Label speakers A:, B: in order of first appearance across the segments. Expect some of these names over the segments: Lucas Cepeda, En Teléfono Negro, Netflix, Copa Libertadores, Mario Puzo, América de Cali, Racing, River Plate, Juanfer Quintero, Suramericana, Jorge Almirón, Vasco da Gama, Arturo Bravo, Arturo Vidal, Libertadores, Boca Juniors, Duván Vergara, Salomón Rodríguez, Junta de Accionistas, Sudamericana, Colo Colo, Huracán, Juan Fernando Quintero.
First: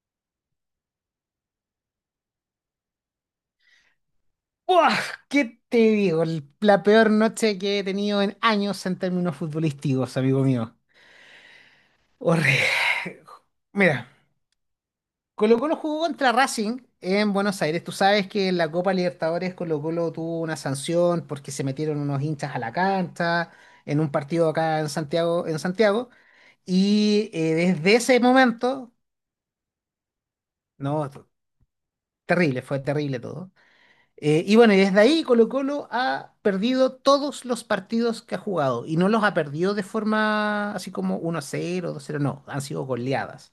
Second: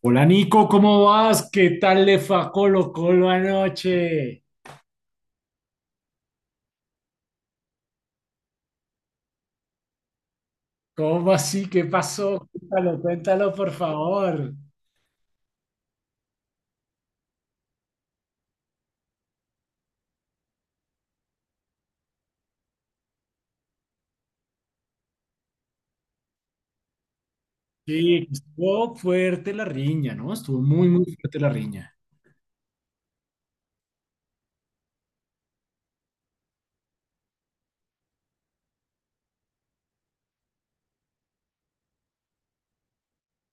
A: Hola Nico, ¿cómo vas? ¿Qué tal le fue a Colo Colo anoche?
B: ¡Buah! ¿Qué te digo? La peor noche que he tenido en años en términos futbolísticos, amigo mío.
A: ¿Cómo así? ¿Qué pasó?
B: Horrible.
A: Cuéntalo, cuéntalo, por
B: Mira,
A: favor.
B: Colo Colo jugó contra Racing en Buenos Aires. Tú sabes que en la Copa Libertadores Colo Colo tuvo una sanción porque se metieron unos hinchas a la cancha en un partido acá en Santiago, en Santiago. Desde ese
A: Sí,
B: momento,
A: estuvo fuerte la riña, ¿no? Estuvo muy,
B: no,
A: muy fuerte la riña.
B: terrible, fue terrible todo. Y bueno, y desde ahí Colo Colo ha perdido todos los partidos que ha jugado, y no los ha perdido de forma así como 1-0, 2-0, no, han sido goleadas.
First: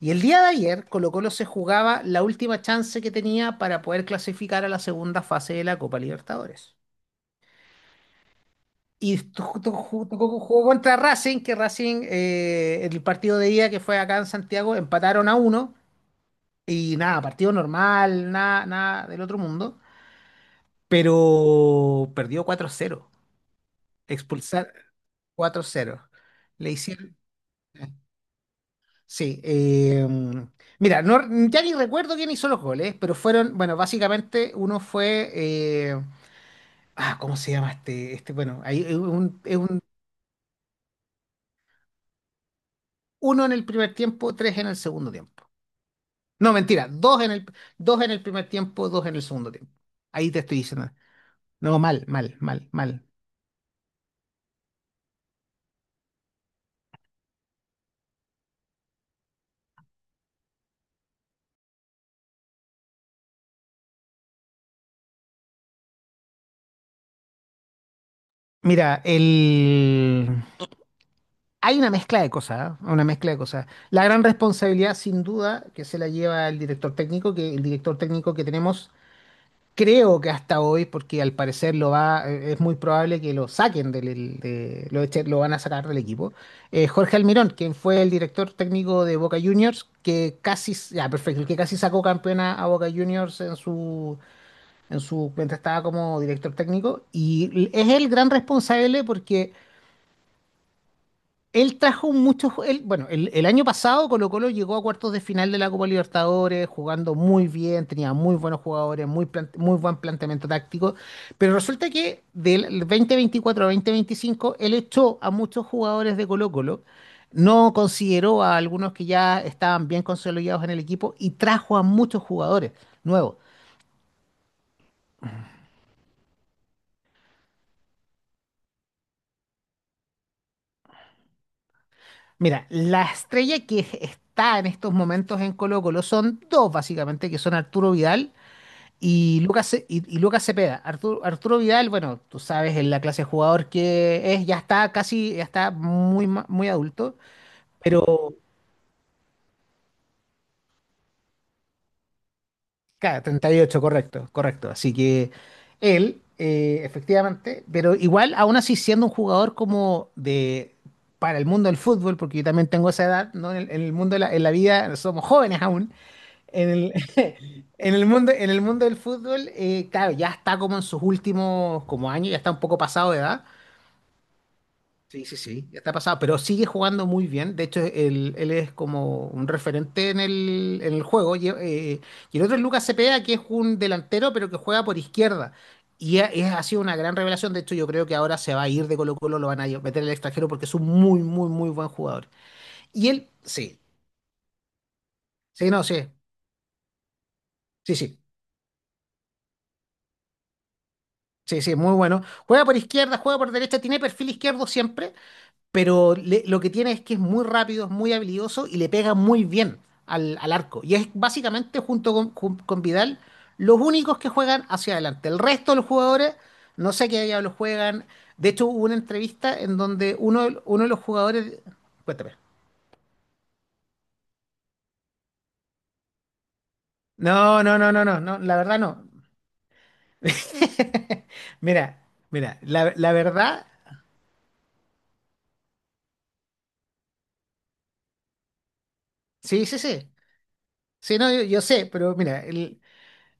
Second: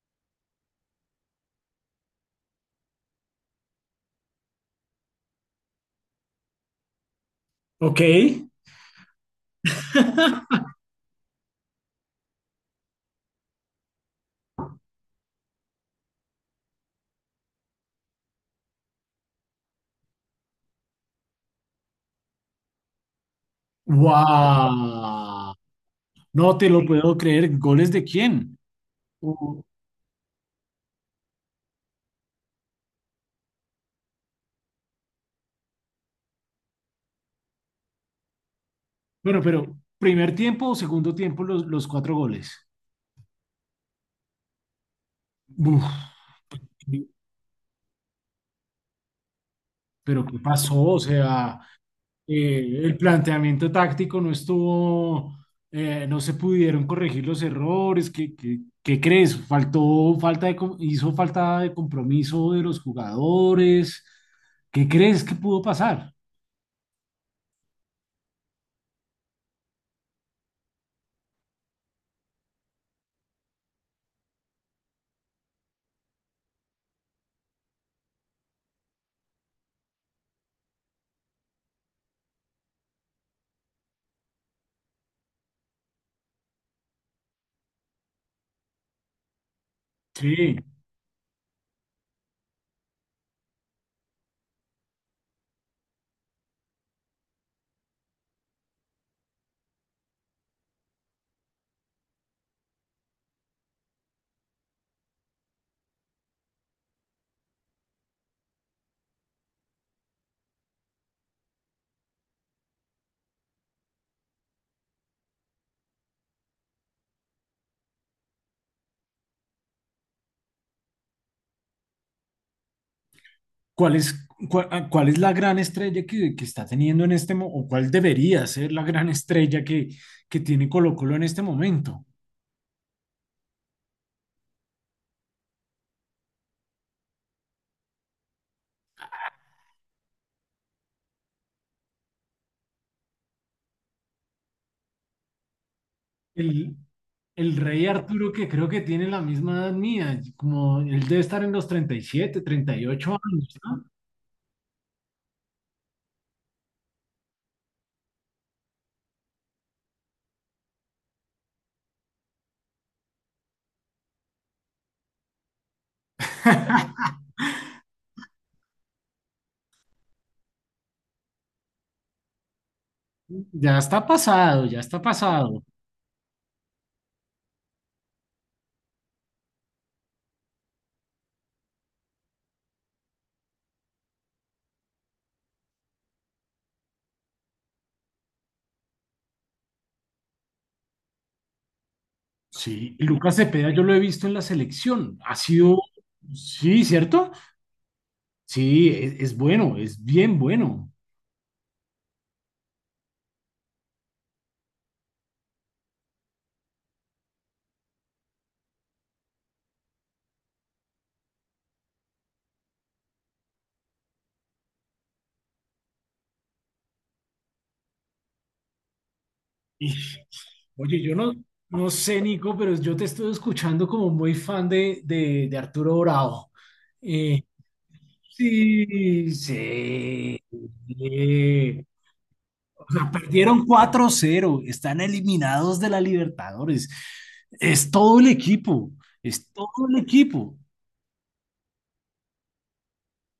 B: Y el día de ayer Colo Colo se jugaba la última chance que tenía para poder clasificar a la segunda fase de la Copa Libertadores.
A: Ok.
B: Jugó contra Racing, que Racing, el partido de ida que fue acá en Santiago, empataron a uno y nada, partido normal, nada, nada del otro mundo, pero perdió 4-0. Expulsar,
A: ¡Wow!
B: cuatro 0
A: No te
B: le
A: lo
B: hicieron.
A: puedo creer. ¿Goles de quién?
B: Sí,
A: Uh,
B: mira, no, ya ni recuerdo quién hizo los goles, pero fueron. Bueno, básicamente uno fue, ¿cómo se llama este? Este, bueno, ahí es un,
A: bueno, pero ¿primer tiempo o segundo tiempo los cuatro goles?
B: uno en el primer tiempo, tres en el segundo tiempo.
A: Uf,
B: No, mentira, dos en el primer tiempo, dos en el segundo tiempo.
A: pero
B: Ahí
A: ¿qué
B: te estoy
A: pasó?
B: diciendo.
A: O sea,
B: No, mal, mal, mal,
A: el
B: mal.
A: planteamiento táctico no estuvo, no se pudieron corregir los errores. ¿Qué crees? ¿Faltó falta de hizo falta de compromiso de los jugadores? ¿Qué crees que pudo pasar?
B: Mira, el. hay una mezcla de cosas, ¿ah? Una mezcla de cosas. La gran responsabilidad, sin duda, que se la lleva el director técnico, que tenemos, creo que hasta hoy, porque al parecer lo va, es muy probable que lo saquen del, el- de, lo, echen- lo van a sacar del equipo. Jorge Almirón, quien fue el director técnico de Boca Juniors, que
A: Sí.
B: casi, ya, perfecto, que casi sacó campeona a Boca Juniors en su, mientras estaba como director técnico, y es el gran responsable porque él trajo muchos. Ju- él, bueno, el año pasado Colo-Colo llegó a cuartos de final de la Copa Libertadores, jugando muy bien, tenía muy buenos jugadores, muy buen planteamiento táctico. Pero resulta que del 2024 a 2025, él echó a muchos jugadores de Colo-Colo, no consideró a algunos que ya estaban bien consolidados en el equipo y trajo a muchos jugadores nuevos.
A: ¿Cuál es la gran estrella que está teniendo en este momento, o cuál debería ser la gran estrella que tiene Colo-Colo en este momento?
B: Mira, la estrella que está en estos momentos en Colo-Colo son dos, básicamente, que son Arturo Vidal y y Lucas Cepeda. Arturo Vidal, bueno, tú sabes, en la clase de jugador que es, ya está casi, muy
A: El,
B: adulto,
A: el rey Arturo,
B: pero,
A: que creo que tiene la misma edad mía, como él debe estar en los treinta, 37, 38
B: claro, treinta
A: años,
B: y ocho
A: ¿no?
B: correcto, correcto. Así que él, efectivamente, pero igual, aún así, siendo un jugador como de, para el mundo del fútbol, porque yo también tengo esa edad, ¿no? En el mundo de la, en la vida, somos jóvenes aún, en el, en el mundo, en el mundo del fútbol, claro, ya está como en sus últimos como años, ya está un poco pasado de edad,
A: Ya está pasado, ya está
B: sí, sí,
A: pasado.
B: sí, ya está pasado, pero sigue jugando muy bien. De hecho, él es como un referente en el juego. Y el otro es Lucas Cepeda, que es un delantero, pero que juega por izquierda. Ha sido una gran revelación. De hecho, yo creo que ahora se va a ir de Colo-Colo, lo van a meter al extranjero porque es un muy, muy, muy buen jugador.
A: Sí,
B: Y él,
A: Lucas Cepeda
B: sí,
A: yo lo he visto en la selección. Ha
B: sí,
A: sido,
B: no, sí,
A: sí, ¿cierto?
B: sí, sí,
A: Sí, es bueno, es bien bueno.
B: sí, sí, muy bueno. Juega por izquierda, juega por derecha, tiene perfil izquierdo siempre, lo que tiene es que es muy rápido, es muy habilidoso y le pega muy bien al arco. Y es básicamente con Vidal los únicos que juegan hacia adelante. El resto de los jugadores, no sé qué diablos juegan. De hecho, hubo una entrevista en
A: Y
B: donde uno, uno de los
A: oye, yo no,
B: jugadores...
A: no sé,
B: Cuéntame.
A: Nico, pero yo te estoy escuchando como muy fan de Arturo Bravo. Eh,
B: No, no, no, no, no, no, la verdad no.
A: sí, sí.
B: Mira, mira,
A: O sea,
B: la
A: perdieron
B: verdad,
A: cuatro cero, están eliminados de la Libertadores. Es todo el equipo, es
B: sí, sí,
A: todo el
B: sí.
A: equipo.
B: Sí, no, yo sé, pero mira,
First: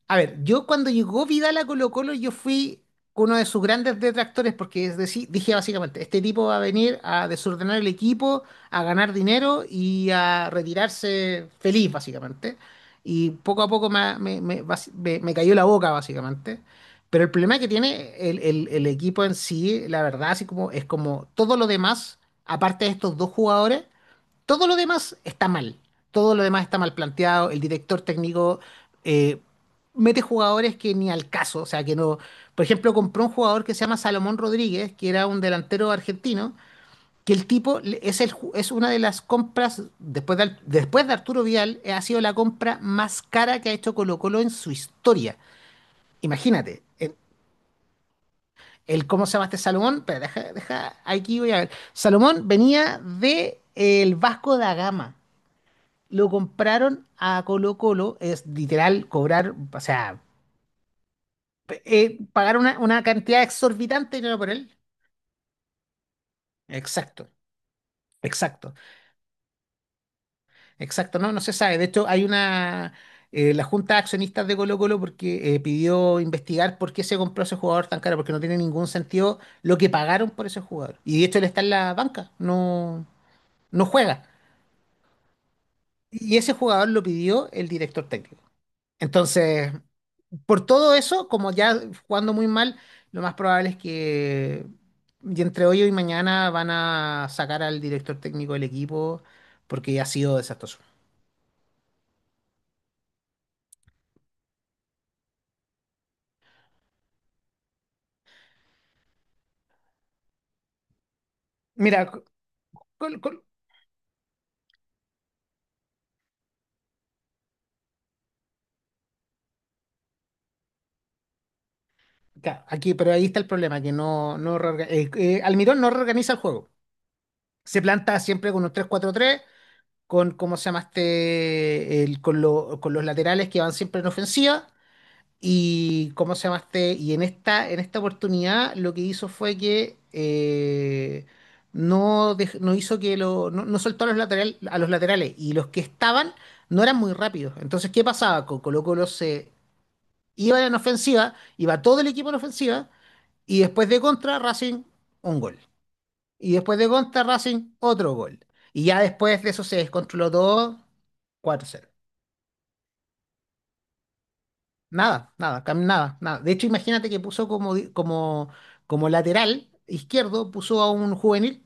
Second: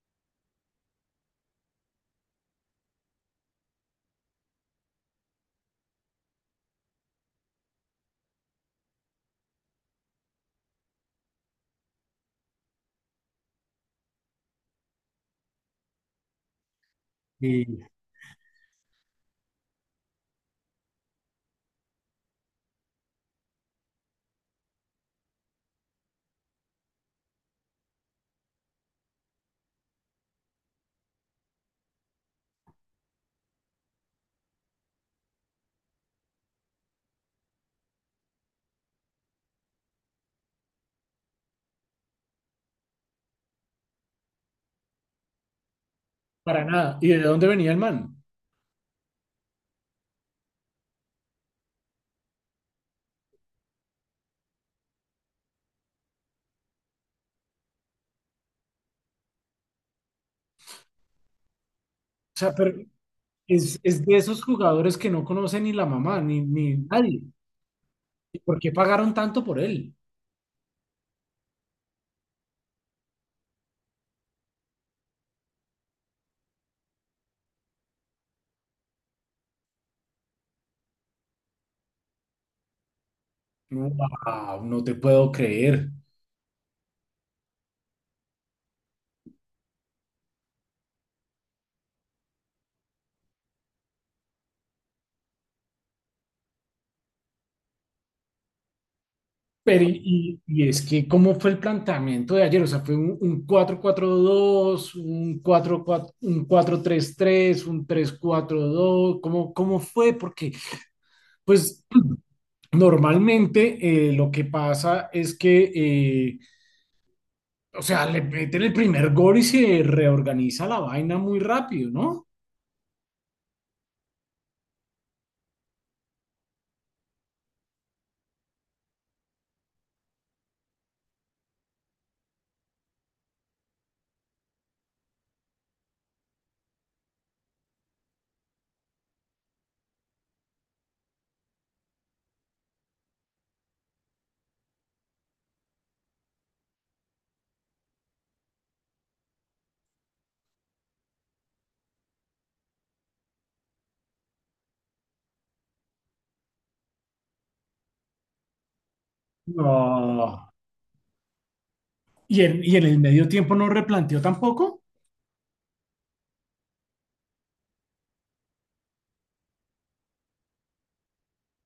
B: a ver, yo cuando llegó Vidal a Colo-Colo, yo fui uno de sus grandes detractores porque, es decir, dije básicamente, este tipo va a venir a desordenar el equipo, a ganar dinero y a retirarse feliz, básicamente. Y poco a poco me, me- me- basi- me- me cayó la boca, básicamente. Pero el problema
A: Y
B: que tiene el equipo en sí, la verdad, así como es, como todo lo demás, aparte de estos dos jugadores. Todo lo demás está mal. Todo lo demás está mal planteado. El director técnico eh, mete jugadores que ni al caso. O sea, que no. Por ejemplo, compró un jugador que se llama Salomón Rodríguez, que era un delantero argentino, que el tipo le- es, el, ju- es una de las compras, después de Arturo Vidal, ha sido la compra más cara que ha hecho Colo Colo en su historia.
A: para
B: Imagínate.
A: nada. ¿Y de dónde venía el man?
B: El, ¿cómo se llama este Salomón? Espera, deja, deja, aquí voy a ver. Salomón venía de, el Vasco da Gama. Lo compraron a Colo Colo, es literal cobrar, o sea,
A: O sea,
B: pagar
A: pero
B: una cantidad
A: es de
B: exorbitante de dinero
A: esos
B: por él.
A: jugadores que no conoce ni la mamá, ni nadie.
B: Exacto,
A: ¿Y por qué
B: exacto,
A: pagaron tanto por él?
B: exacto, no, no se sabe. De hecho, hay una, la Junta de Accionistas de Colo Colo, porque pidió investigar por qué se compró ese jugador tan caro, porque no tiene ningún sentido lo que pagaron por ese jugador. Y de hecho, él está en la banca, no, no
A: No,
B: juega.
A: wow, no te puedo creer.
B: Y ese jugador lo pidió el director técnico. Entonces... Por todo eso, como ya jugando muy mal, lo más probable es que, y entre hoy y mañana van a sacar al director técnico del equipo porque ya ha sido
A: Y
B: desastroso.
A: es que, ¿cómo fue el planteamiento de ayer? O sea, ¿fue un cuatro 4 2, un cuatro cuatro, un cuatro tres tres, un tres cuatro dos? ¿Cómo cómo fue? Porque, pues,
B: Mira, col- col-
A: normalmente lo que pasa es que, o sea, le meten el primer gol y se reorganiza la vaina muy rápido, ¿no?
B: ya, aquí, pero ahí está el problema, que no, Almirón no reorganiza el juego. Se planta siempre con un 3-4-3, con, ¿cómo se llama este? El, con, con los laterales que van siempre en ofensiva. Y cómo se llamaste, y en esta oportunidad lo que hizo fue que, no, no hizo que lo, no, no soltó a los lateral- a los laterales, y los que estaban no eran muy rápidos. Entonces, ¿qué pasaba? Colo Colo se iba en ofensiva, iba todo el equipo en ofensiva, y después de contra Racing, un gol. Y después de contra Racing, otro gol. Y ya después de eso se descontroló
A: No.
B: todo. 4-0.
A: Y en el medio tiempo no replanteó tampoco?
B: Nada, nada, nada, nada. De hecho, imagínate que puso como, como, como lateral izquierdo, puso a un juvenil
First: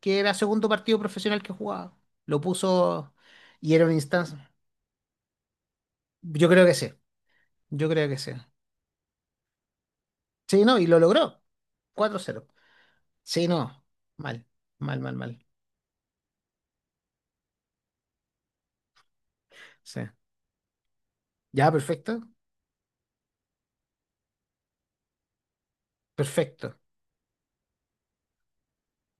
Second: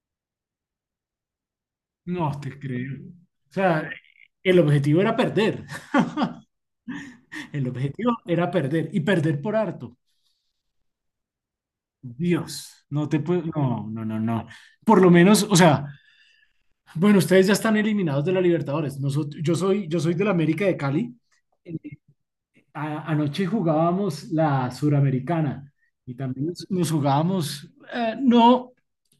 B: que era segundo partido profesional que jugaba.
A: No,
B: Lo
A: te creo.
B: puso,
A: O
B: y era
A: sea,
B: una instancia.
A: el objetivo era perder.
B: Yo creo que sí,
A: El
B: yo creo
A: objetivo
B: que sí.
A: era perder y perder por harto.
B: Sí, no, y lo logró. 4-0.
A: Dios, no te puedo,
B: Sí, no,
A: no, no, no,
B: mal,
A: no.
B: mal,
A: Por lo
B: mal,
A: menos,
B: mal.
A: o sea, bueno, ustedes ya están eliminados de la Libertadores. Nosotros, yo
B: Sí.
A: soy del América de Cali.
B: Ya,
A: Eh,
B: perfecto,
A: anoche jugábamos la Suramericana y también
B: perfecto.
A: nos jugábamos, no,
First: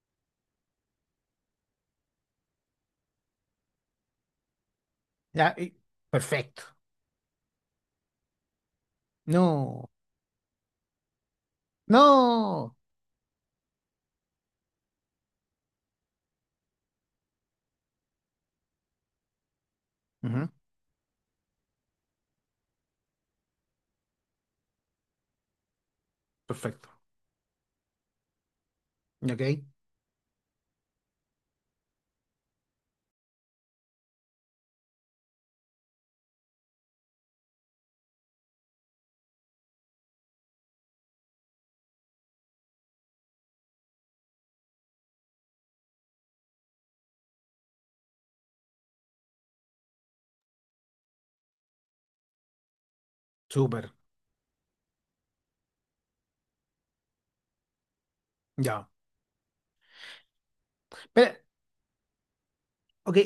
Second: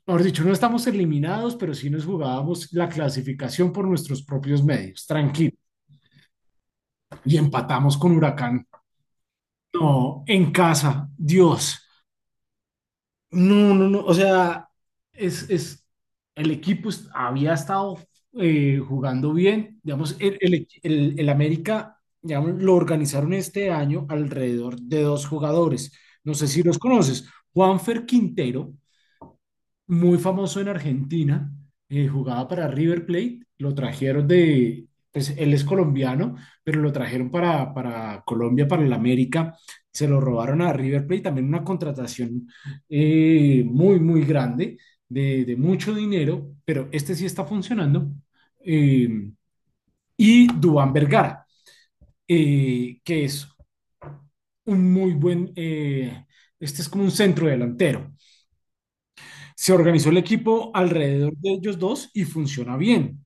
A: mejor dicho, no estamos eliminados, pero sí nos jugábamos la clasificación por nuestros propios medios,
B: Ya,
A: tranquilo.
B: y- perfecto.
A: Y empatamos con Huracán.
B: No,
A: No, en casa, Dios.
B: no.
A: No, no, no. O sea, es, había estado jugando bien. Digamos,
B: Ujú.
A: el América, digamos, lo organizaron este año alrededor de dos jugadores. No sé si los
B: Perfecto.
A: conoces. Juanfer Quintero
B: Ok,
A: muy famoso en Argentina, jugaba para River Plate, lo trajeron de, pues él es colombiano, pero lo trajeron para Colombia, para el América, se lo robaron a River Plate, también una contratación muy grande, de mucho dinero, pero este sí está funcionando. Eh, y Duván Vergara, que es
B: súper.
A: un muy buen, este es como un centro delantero.
B: Ya.
A: Se organizó el equipo
B: Pero,
A: alrededor de ellos dos y funciona
B: ok.
A: bien.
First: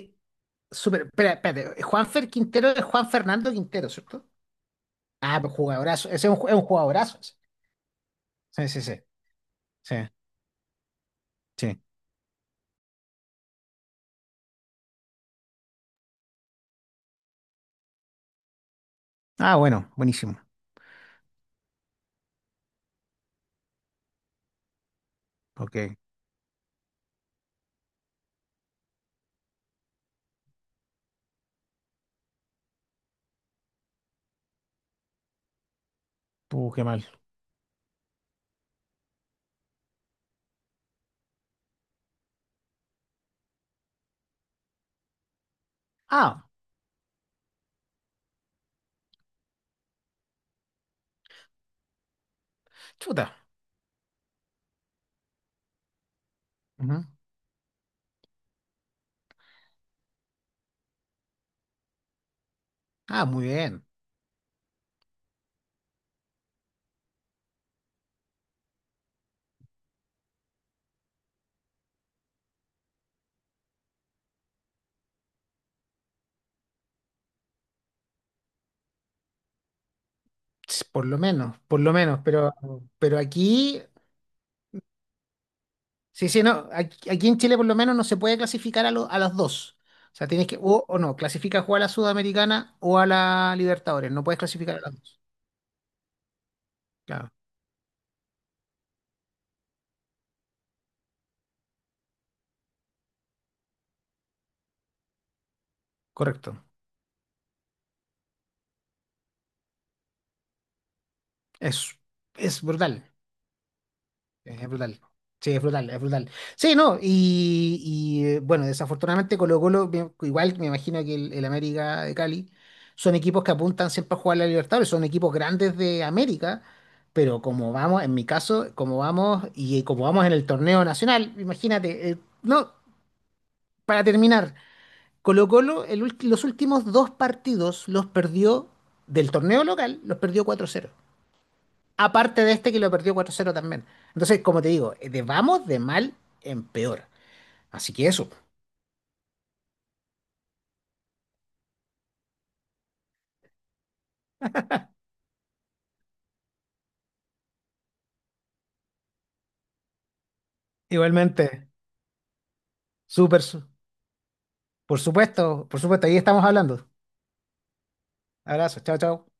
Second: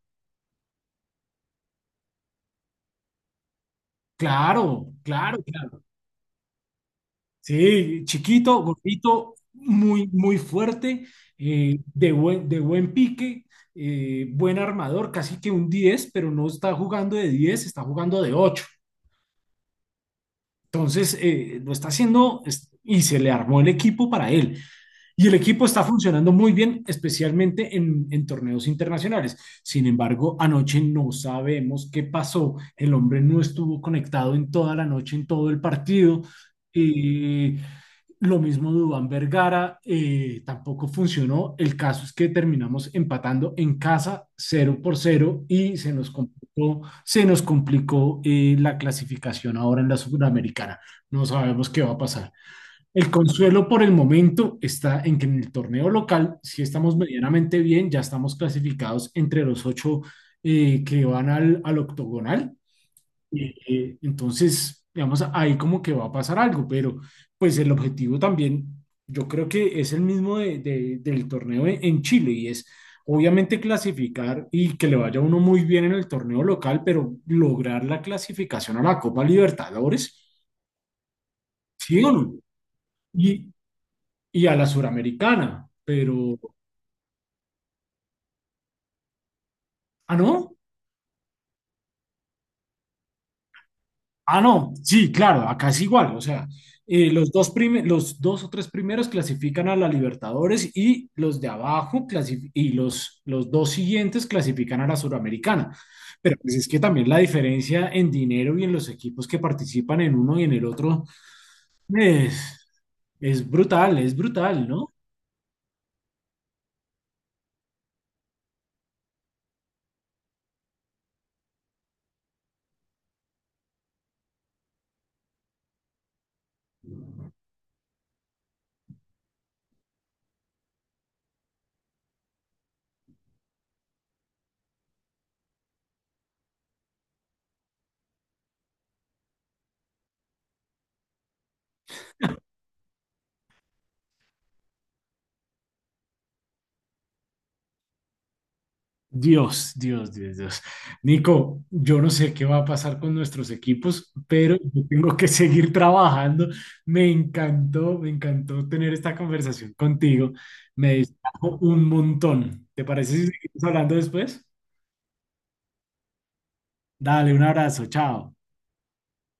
B: Súper, espera, espérate. Juanfer Quintero es Juan Fernando Quintero, ¿cierto?
A: Claro,
B: Ah,
A: claro,
B: pues
A: claro.
B: jugadorazo. Ese es un, ju- es un jugadorazo. Ese.
A: Sí, chiquito,
B: Sí, sí, sí.
A: gordito,
B: Sí,
A: muy fuerte,
B: sí.
A: de buen pique, buen armador, casi que un 10, pero no está jugando de 10, está jugando de 8.
B: Ah, bueno, buenísimo.
A: Entonces, lo está haciendo es- y se le armó el equipo para él. Y el equipo está
B: Ok.
A: funcionando muy bien, especialmente en torneos internacionales. Sin embargo, anoche no sabemos qué pasó. El hombre no estuvo conectado en toda la noche, en todo el partido.
B: Qué mal.
A: Y lo mismo Dubán Vergara, tampoco funcionó. El caso es que terminamos empatando en casa cero por cero y
B: Ah,
A: se nos complicó la clasificación ahora en la Sudamericana. No sabemos qué va a pasar. El
B: chuta.
A: consuelo por el momento está en que en el torneo local sí estamos
B: Ujú.
A: medianamente bien, ya estamos clasificados entre los ocho que van al, al octogonal.
B: Ah, muy bien.
A: Entonces, digamos, ahí como que va a pasar algo, pero pues el objetivo también, yo creo que es el mismo del torneo en Chile y es obviamente clasificar y que le vaya a uno muy bien en el torneo local, pero lograr la clasificación a la Copa Libertadores,
B: Ts, por lo menos, por lo
A: ¿sí o
B: menos.
A: no?
B: Pero
A: Y,
B: aquí,
A: y a la suramericana,
B: sí,
A: pero...
B: sí, no. Aquí, aquí en Chile por lo menos no se puede clasificar a, a las dos. O
A: Ah,
B: sea, tienes
A: no.
B: que, o no, clasificas o a la Sudamericana o a la Libertadores. No puedes
A: Ah, no.
B: clasificar a las
A: Sí,
B: dos.
A: claro, acá es igual. O sea,
B: Claro,
A: los dos o tres primeros clasifican a la Libertadores y los de abajo los dos siguientes clasifican a la Suramericana. Pero pues
B: correcto.
A: es que también la diferencia en dinero y en los equipos que participan en uno y en el otro
B: Es, es
A: es,
B: brutal.
A: es brutal,
B: Es
A: ¿no?
B: brutal. Sí, es brutal, es brutal. Sí, no, y, bueno, desafortunadamente Colo-Colo, igual me imagino que el América de Cali, son equipos que apuntan siempre a jugar la Libertadores, son equipos grandes de América, pero como vamos, en mi caso, como vamos, y como vamos en el torneo nacional, imagínate, no, para terminar, Colo-Colo los últimos dos partidos los perdió del torneo local, los perdió 4-0. Aparte de este que lo perdió 4-0 también. Entonces, como te digo, de vamos de mal en peor. Así que eso.
A: Dios, Dios, Dios, Dios. Nico, yo no sé qué va a pasar con nuestros equipos, pero yo tengo que seguir trabajando. Me encantó tener esta conversación contigo. Me distrajo
B: Igualmente,
A: un montón. ¿Te parece si
B: súper,
A: seguimos
B: su-
A: hablando después?
B: por supuesto, ahí estamos hablando.
A: Dale, un abrazo, chao.
B: Abrazo, chao, chao.